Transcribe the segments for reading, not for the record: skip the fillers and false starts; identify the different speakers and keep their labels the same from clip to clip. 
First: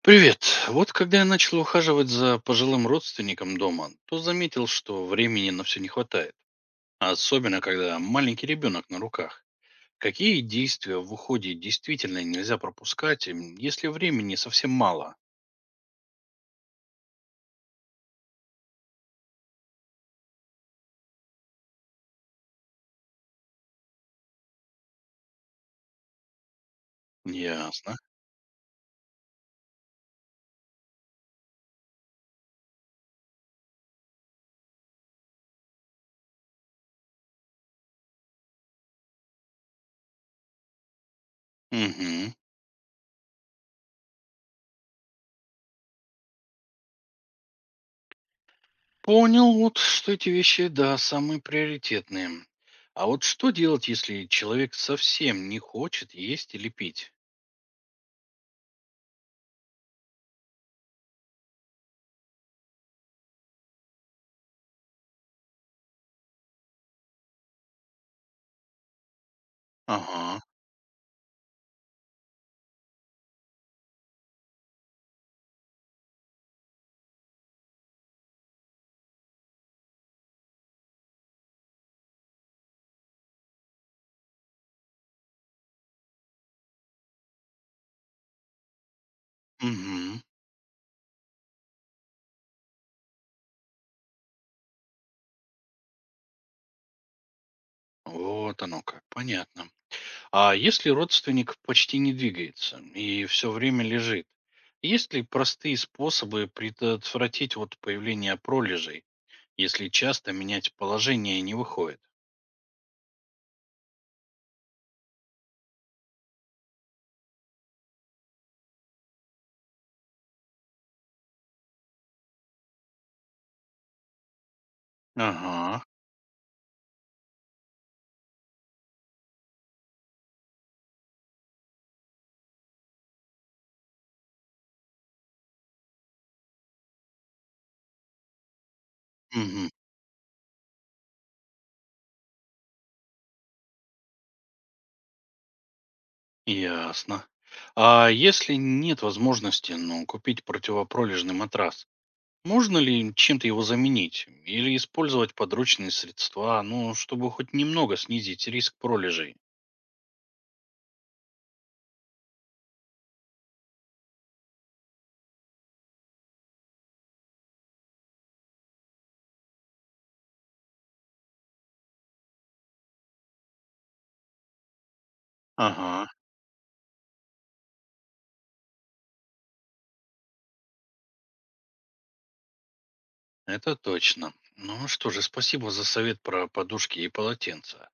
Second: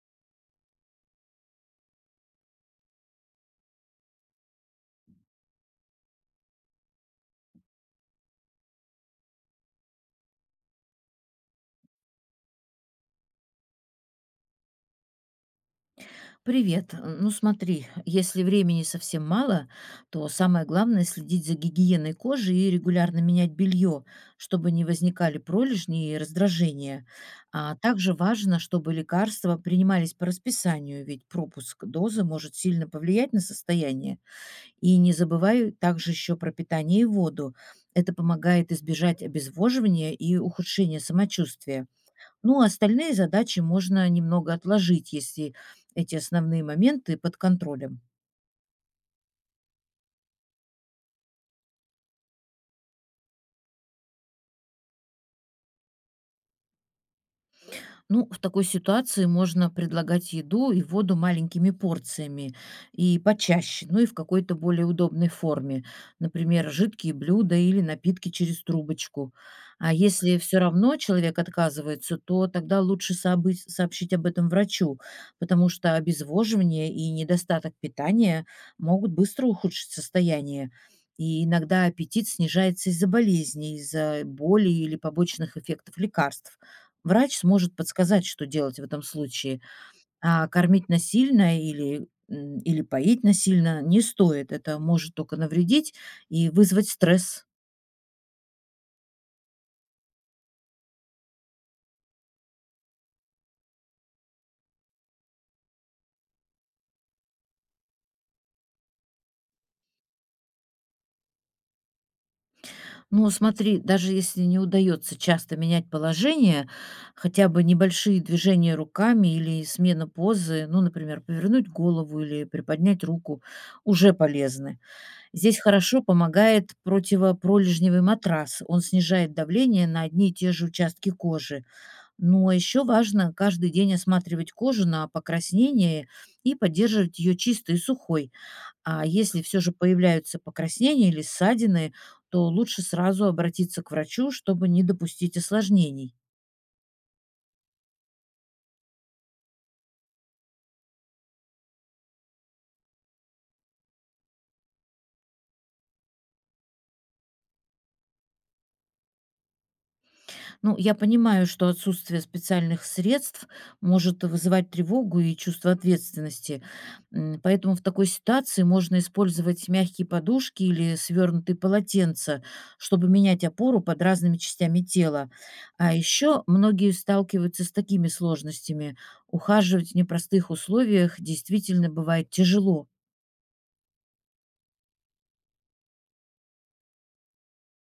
Speaker 1: Привет. Вот когда я начал ухаживать за пожилым родственником дома, то заметил, что времени на все не хватает. Особенно, когда маленький ребенок на руках. Какие действия в уходе действительно нельзя пропускать, если времени совсем мало?
Speaker 2: Привет. Ну смотри, если времени совсем мало, то самое главное следить за гигиеной кожи и регулярно менять белье, чтобы не возникали пролежни и раздражения. А
Speaker 1: Ясно.
Speaker 2: также важно, чтобы лекарства принимались по расписанию, ведь пропуск дозы может сильно повлиять на состояние. И не забывай также еще про питание и воду. Это помогает избежать обезвоживания и ухудшения самочувствия.
Speaker 1: Мгм.
Speaker 2: Ну, а остальные задачи можно немного отложить, если эти основные моменты под контролем.
Speaker 1: Понял вот, что эти вещи, да, самые приоритетные. А вот что делать, если человек совсем не хочет есть или пить?
Speaker 2: Ну, в такой ситуации можно предлагать еду и воду маленькими порциями и почаще, ну и в какой-то более удобной форме. Например, жидкие блюда или напитки через трубочку. А если
Speaker 1: Ага.
Speaker 2: все равно человек отказывается, то тогда лучше сообщить об этом врачу, потому что обезвоживание и недостаток питания могут быстро ухудшить состояние. И иногда аппетит снижается из-за болезней, из-за боли или побочных эффектов лекарств. Врач сможет подсказать, что делать в этом случае.
Speaker 1: Угу.
Speaker 2: А кормить насильно или поить насильно не стоит. Это может только навредить и вызвать стресс.
Speaker 1: Вот оно как. Понятно. А если родственник почти не двигается и все время лежит, есть ли простые способы предотвратить вот появление пролежей, если часто менять положение не выходит?
Speaker 2: Ну, смотри, даже если не удается часто менять положение, хотя бы небольшие движения руками или смена позы, ну, например, повернуть голову или приподнять руку, уже полезны. Здесь
Speaker 1: Ага,
Speaker 2: хорошо помогает противопролежневый матрас. Он снижает давление на одни и те же участки кожи. Но еще важно каждый день осматривать кожу на покраснение и поддерживать ее чистой и сухой. А если все
Speaker 1: мгм,
Speaker 2: же появляются покраснения или ссадины, то лучше сразу обратиться к врачу, чтобы не допустить осложнений.
Speaker 1: ясно. А если нет возможности, ну, купить противопролежный матрас, можно ли чем-то его заменить или использовать подручные средства, ну, чтобы хоть немного снизить риск пролежей?
Speaker 2: Ну, я понимаю, что отсутствие специальных средств может вызывать тревогу и чувство ответственности. Поэтому в такой ситуации можно использовать мягкие подушки или свернутые полотенца, чтобы менять опору под разными частями тела. А
Speaker 1: Ага.
Speaker 2: еще многие сталкиваются с такими сложностями. Ухаживать в непростых условиях действительно бывает тяжело.
Speaker 1: Это точно. Ну что же, спасибо за совет про подушки и полотенца.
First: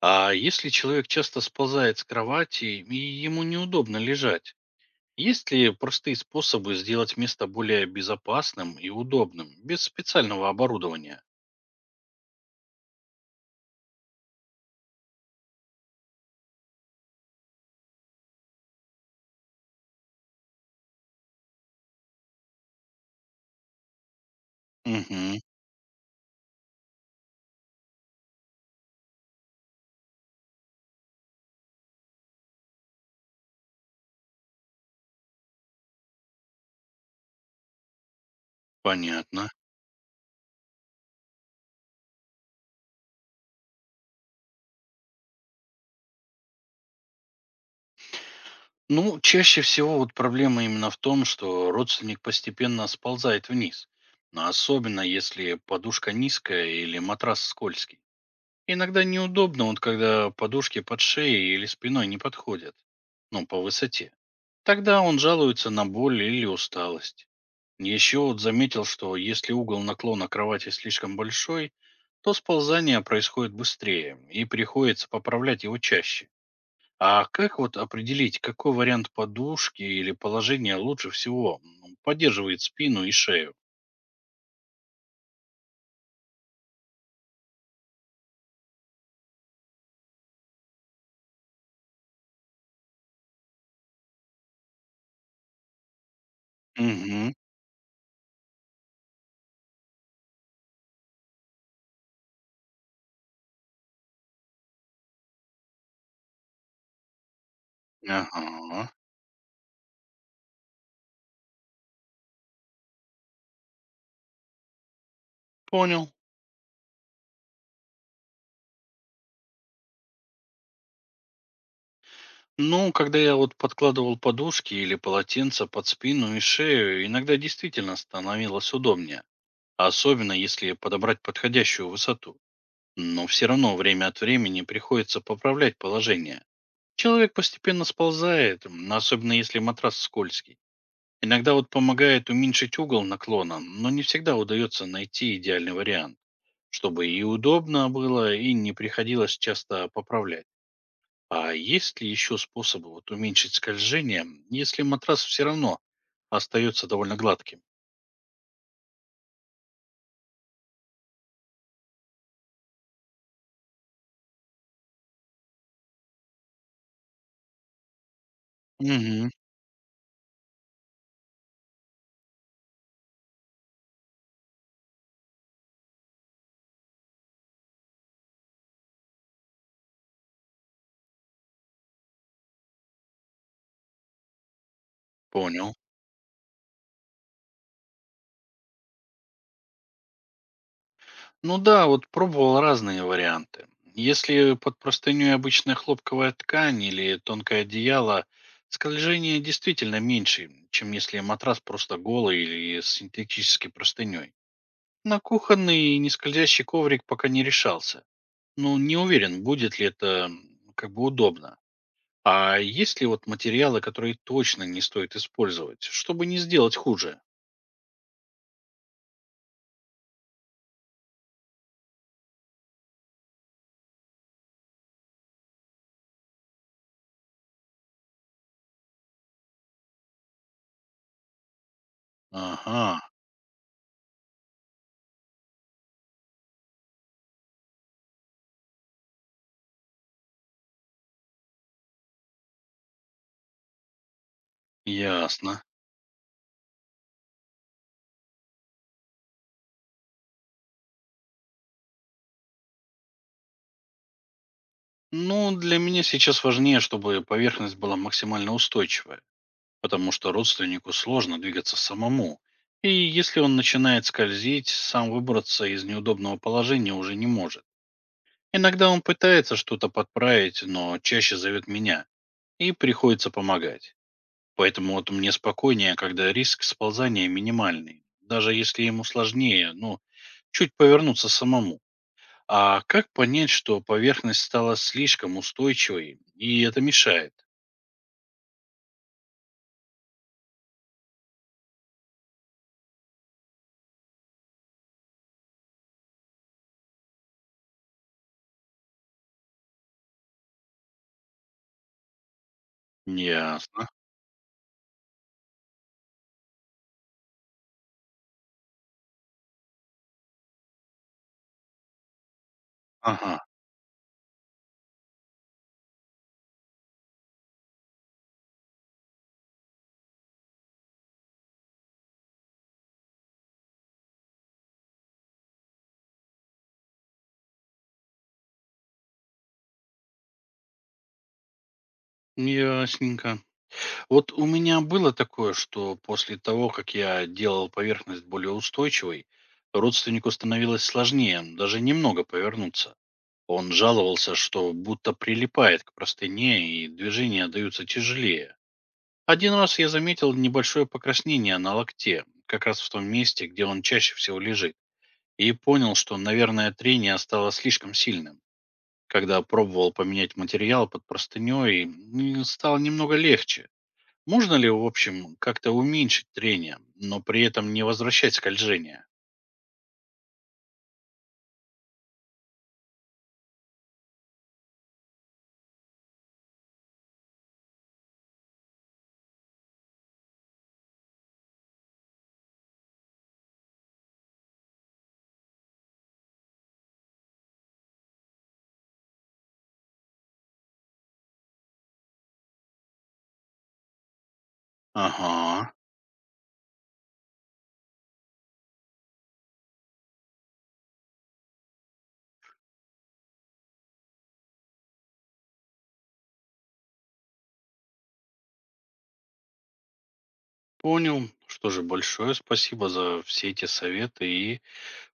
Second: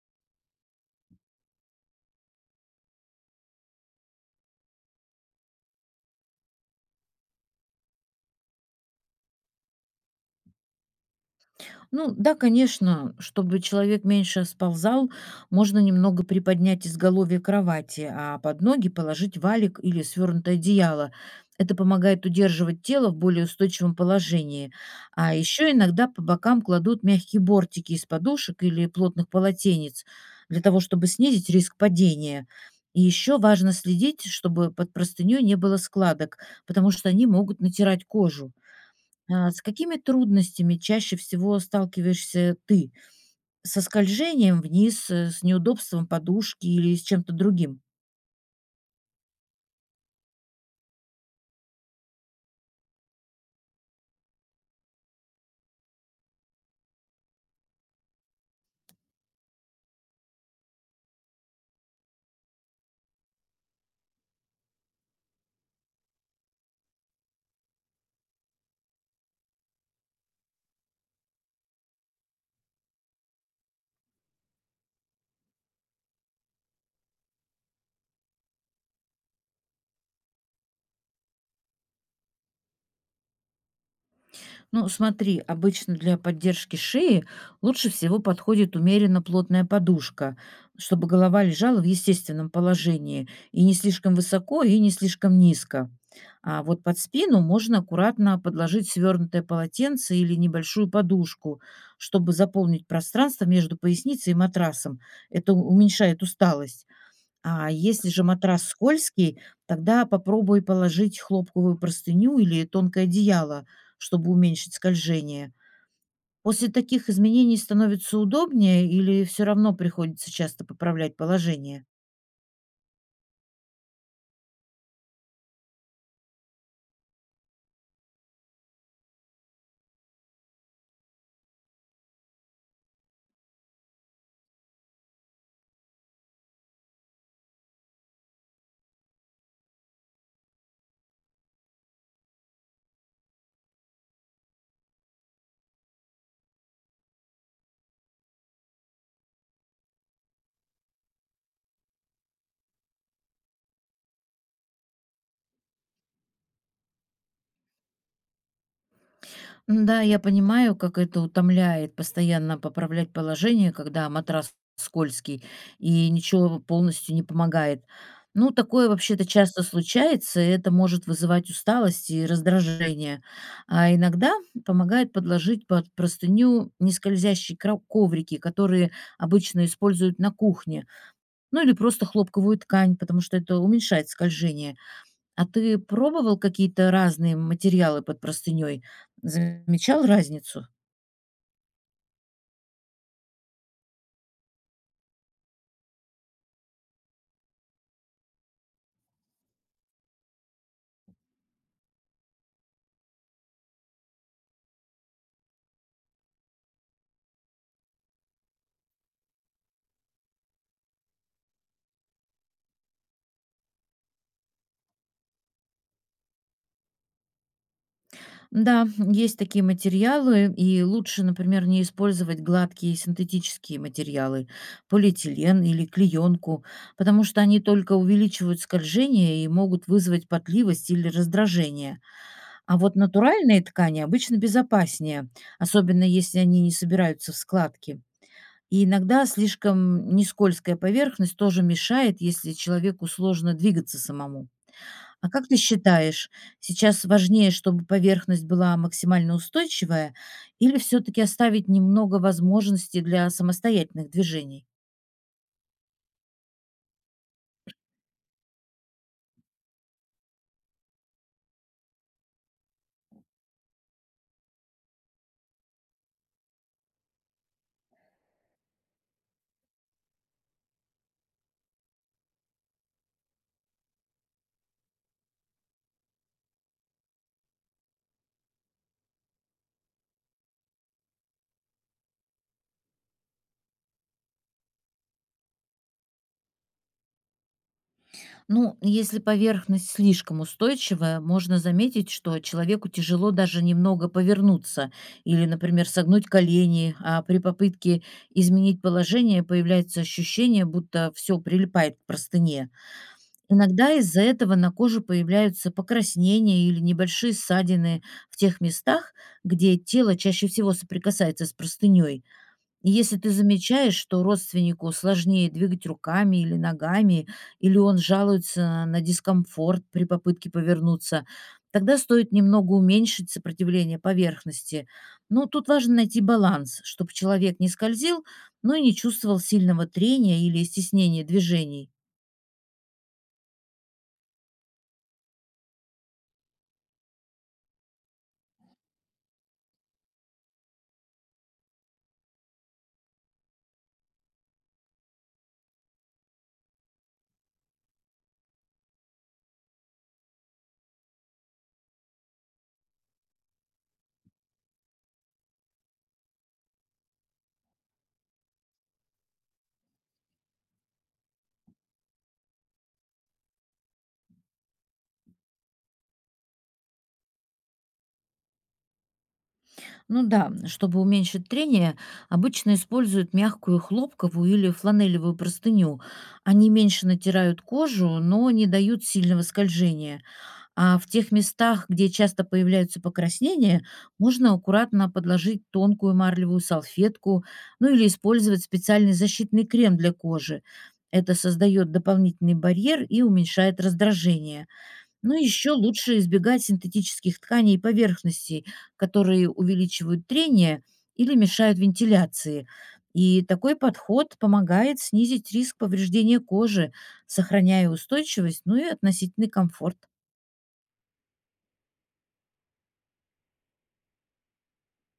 Speaker 1: А если человек часто сползает с кровати и ему неудобно лежать, есть ли простые способы сделать место более безопасным и удобным, без специального оборудования?
Speaker 2: Ну да, конечно, чтобы человек меньше сползал, можно немного приподнять изголовье кровати, а под ноги положить валик или свернутое одеяло. Это помогает удерживать тело в более устойчивом положении. А
Speaker 1: Угу,
Speaker 2: еще иногда по бокам кладут мягкие бортики из подушек или плотных полотенец для того, чтобы снизить риск падения. И еще важно следить, чтобы под простыней не было складок, потому что они могут натирать кожу.
Speaker 1: понятно.
Speaker 2: А с какими трудностями чаще всего сталкиваешься ты? Со скольжением вниз, с неудобством подушки или с чем-то другим?
Speaker 1: Ну, чаще всего вот проблема именно в том, что родственник постепенно сползает вниз. Но особенно если подушка низкая или матрас скользкий. Иногда неудобно, вот когда подушки под шеей или спиной не подходят. Ну, по высоте. Тогда он жалуется на боль или усталость. Еще вот заметил, что если угол наклона кровати слишком большой, то сползание происходит быстрее и приходится поправлять его чаще. А как вот определить, какой вариант подушки или положения лучше всего, ну, поддерживает спину и шею?
Speaker 2: Ну, смотри, обычно для поддержки шеи лучше всего подходит умеренно плотная подушка, чтобы голова лежала в естественном положении и не слишком высоко, и не слишком низко. А вот под
Speaker 1: Угу,
Speaker 2: спину можно аккуратно подложить свернутое полотенце или небольшую подушку, чтобы заполнить пространство между поясницей и матрасом. Это уменьшает усталость. А если же матрас
Speaker 1: ага,
Speaker 2: скользкий, тогда попробуй положить хлопковую простыню или тонкое одеяло, чтобы уменьшить скольжение.
Speaker 1: понял.
Speaker 2: После таких изменений становится удобнее или все равно приходится часто поправлять положение?
Speaker 1: Ну, когда я вот подкладывал подушки или полотенца под спину и шею, иногда действительно становилось удобнее, особенно если подобрать подходящую высоту. Но все равно время от времени приходится поправлять положение. Человек постепенно сползает, особенно если матрас скользкий. Иногда вот помогает уменьшить угол наклона, но не всегда удается найти идеальный вариант, чтобы и удобно было, и не приходилось часто поправлять. А есть ли еще способы вот уменьшить скольжение, если матрас все равно остается довольно гладким?
Speaker 2: Да, я понимаю, как это утомляет постоянно поправлять положение, когда матрас скользкий и ничего полностью не помогает. Ну, такое вообще-то
Speaker 1: Угу,
Speaker 2: часто случается, и это может вызывать усталость и раздражение. А иногда помогает подложить под простыню нескользящие коврики, которые обычно используют на кухне, ну или просто хлопковую ткань, потому что это уменьшает скольжение. А
Speaker 1: понял.
Speaker 2: ты пробовал какие-то разные материалы под простыней? Замечал разницу?
Speaker 1: Ну да, вот пробовал разные варианты. Если под простыней обычная хлопковая ткань или тонкое одеяло, скольжение действительно меньше, чем если матрас просто голый или с синтетической простыней. На кухонный нескользящий коврик пока не решался. Но не уверен, будет ли это как бы удобно. А есть ли вот материалы, которые точно не стоит использовать, чтобы не сделать хуже?
Speaker 2: Да, есть такие материалы, и лучше, например, не использовать гладкие синтетические материалы, полиэтилен или клеенку, потому что они только увеличивают скольжение и могут вызвать потливость или раздражение. А
Speaker 1: Ага,
Speaker 2: вот натуральные ткани обычно безопаснее, особенно если они не собираются в складки. И иногда слишком нескользкая поверхность тоже мешает, если человеку сложно двигаться самому. А как ты
Speaker 1: ясно.
Speaker 2: считаешь, сейчас важнее, чтобы поверхность была максимально устойчивая или все-таки оставить немного возможностей для самостоятельных движений?
Speaker 1: Ну, для меня сейчас важнее, чтобы поверхность была максимально устойчивая, потому что родственнику сложно двигаться самому. И если он начинает скользить, сам выбраться из неудобного положения уже не может. Иногда он пытается что-то подправить, но чаще зовет меня, и приходится помогать. Поэтому вот мне спокойнее, когда риск сползания минимальный, даже если ему сложнее, ну, чуть повернуться самому. А как понять, что поверхность стала слишком устойчивой, и это мешает?
Speaker 2: Ну, если поверхность слишком устойчивая, можно заметить, что человеку тяжело даже немного повернуться или, например, согнуть колени, а при попытке изменить положение появляется ощущение, будто все прилипает к простыне.
Speaker 1: Ясно.
Speaker 2: Иногда из-за этого на коже появляются покраснения или небольшие ссадины в тех местах, где тело чаще всего соприкасается с простыней. Если ты
Speaker 1: Ага.
Speaker 2: замечаешь, что родственнику сложнее двигать руками или ногами, или он жалуется на дискомфорт при попытке повернуться, тогда стоит немного уменьшить сопротивление поверхности. Но тут важно найти баланс, чтобы человек не скользил, но и не чувствовал сильного трения или стеснения движений.
Speaker 1: Ясненько. Вот у меня было такое, что после того, как я делал поверхность более устойчивой, родственнику становилось сложнее даже немного повернуться. Он жаловался, что будто прилипает к простыне и движения даются тяжелее. Один раз я заметил небольшое покраснение на локте, как раз в том месте, где он чаще всего лежит, и понял, что, наверное, трение стало слишком сильным. Когда пробовал поменять материал под простыней, стало немного легче. Можно ли, в общем, как-то уменьшить трение, но при этом не возвращать скольжение?
Speaker 2: Ну да, чтобы уменьшить трение, обычно используют мягкую хлопковую или фланелевую простыню. Они меньше натирают кожу, но не дают сильного скольжения. А в тех местах, где часто появляются покраснения, можно аккуратно подложить тонкую марлевую салфетку, ну или использовать специальный защитный крем для кожи. Это создает дополнительный барьер и уменьшает раздражение. Ну и еще
Speaker 1: Ага,
Speaker 2: лучше избегать синтетических тканей и поверхностей, которые увеличивают трение или мешают вентиляции. И такой подход помогает снизить риск повреждения кожи, сохраняя устойчивость, ну и относительный комфорт.
Speaker 1: понял. Что же, большое спасибо за все эти советы и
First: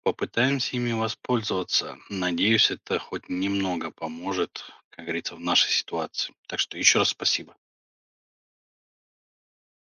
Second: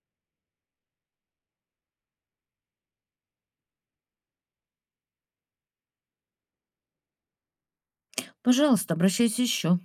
Speaker 1: попытаемся ими воспользоваться. Надеюсь, это хоть немного поможет, как говорится, в нашей ситуации. Так что еще раз спасибо.
Speaker 2: Пожалуйста, обращайся еще.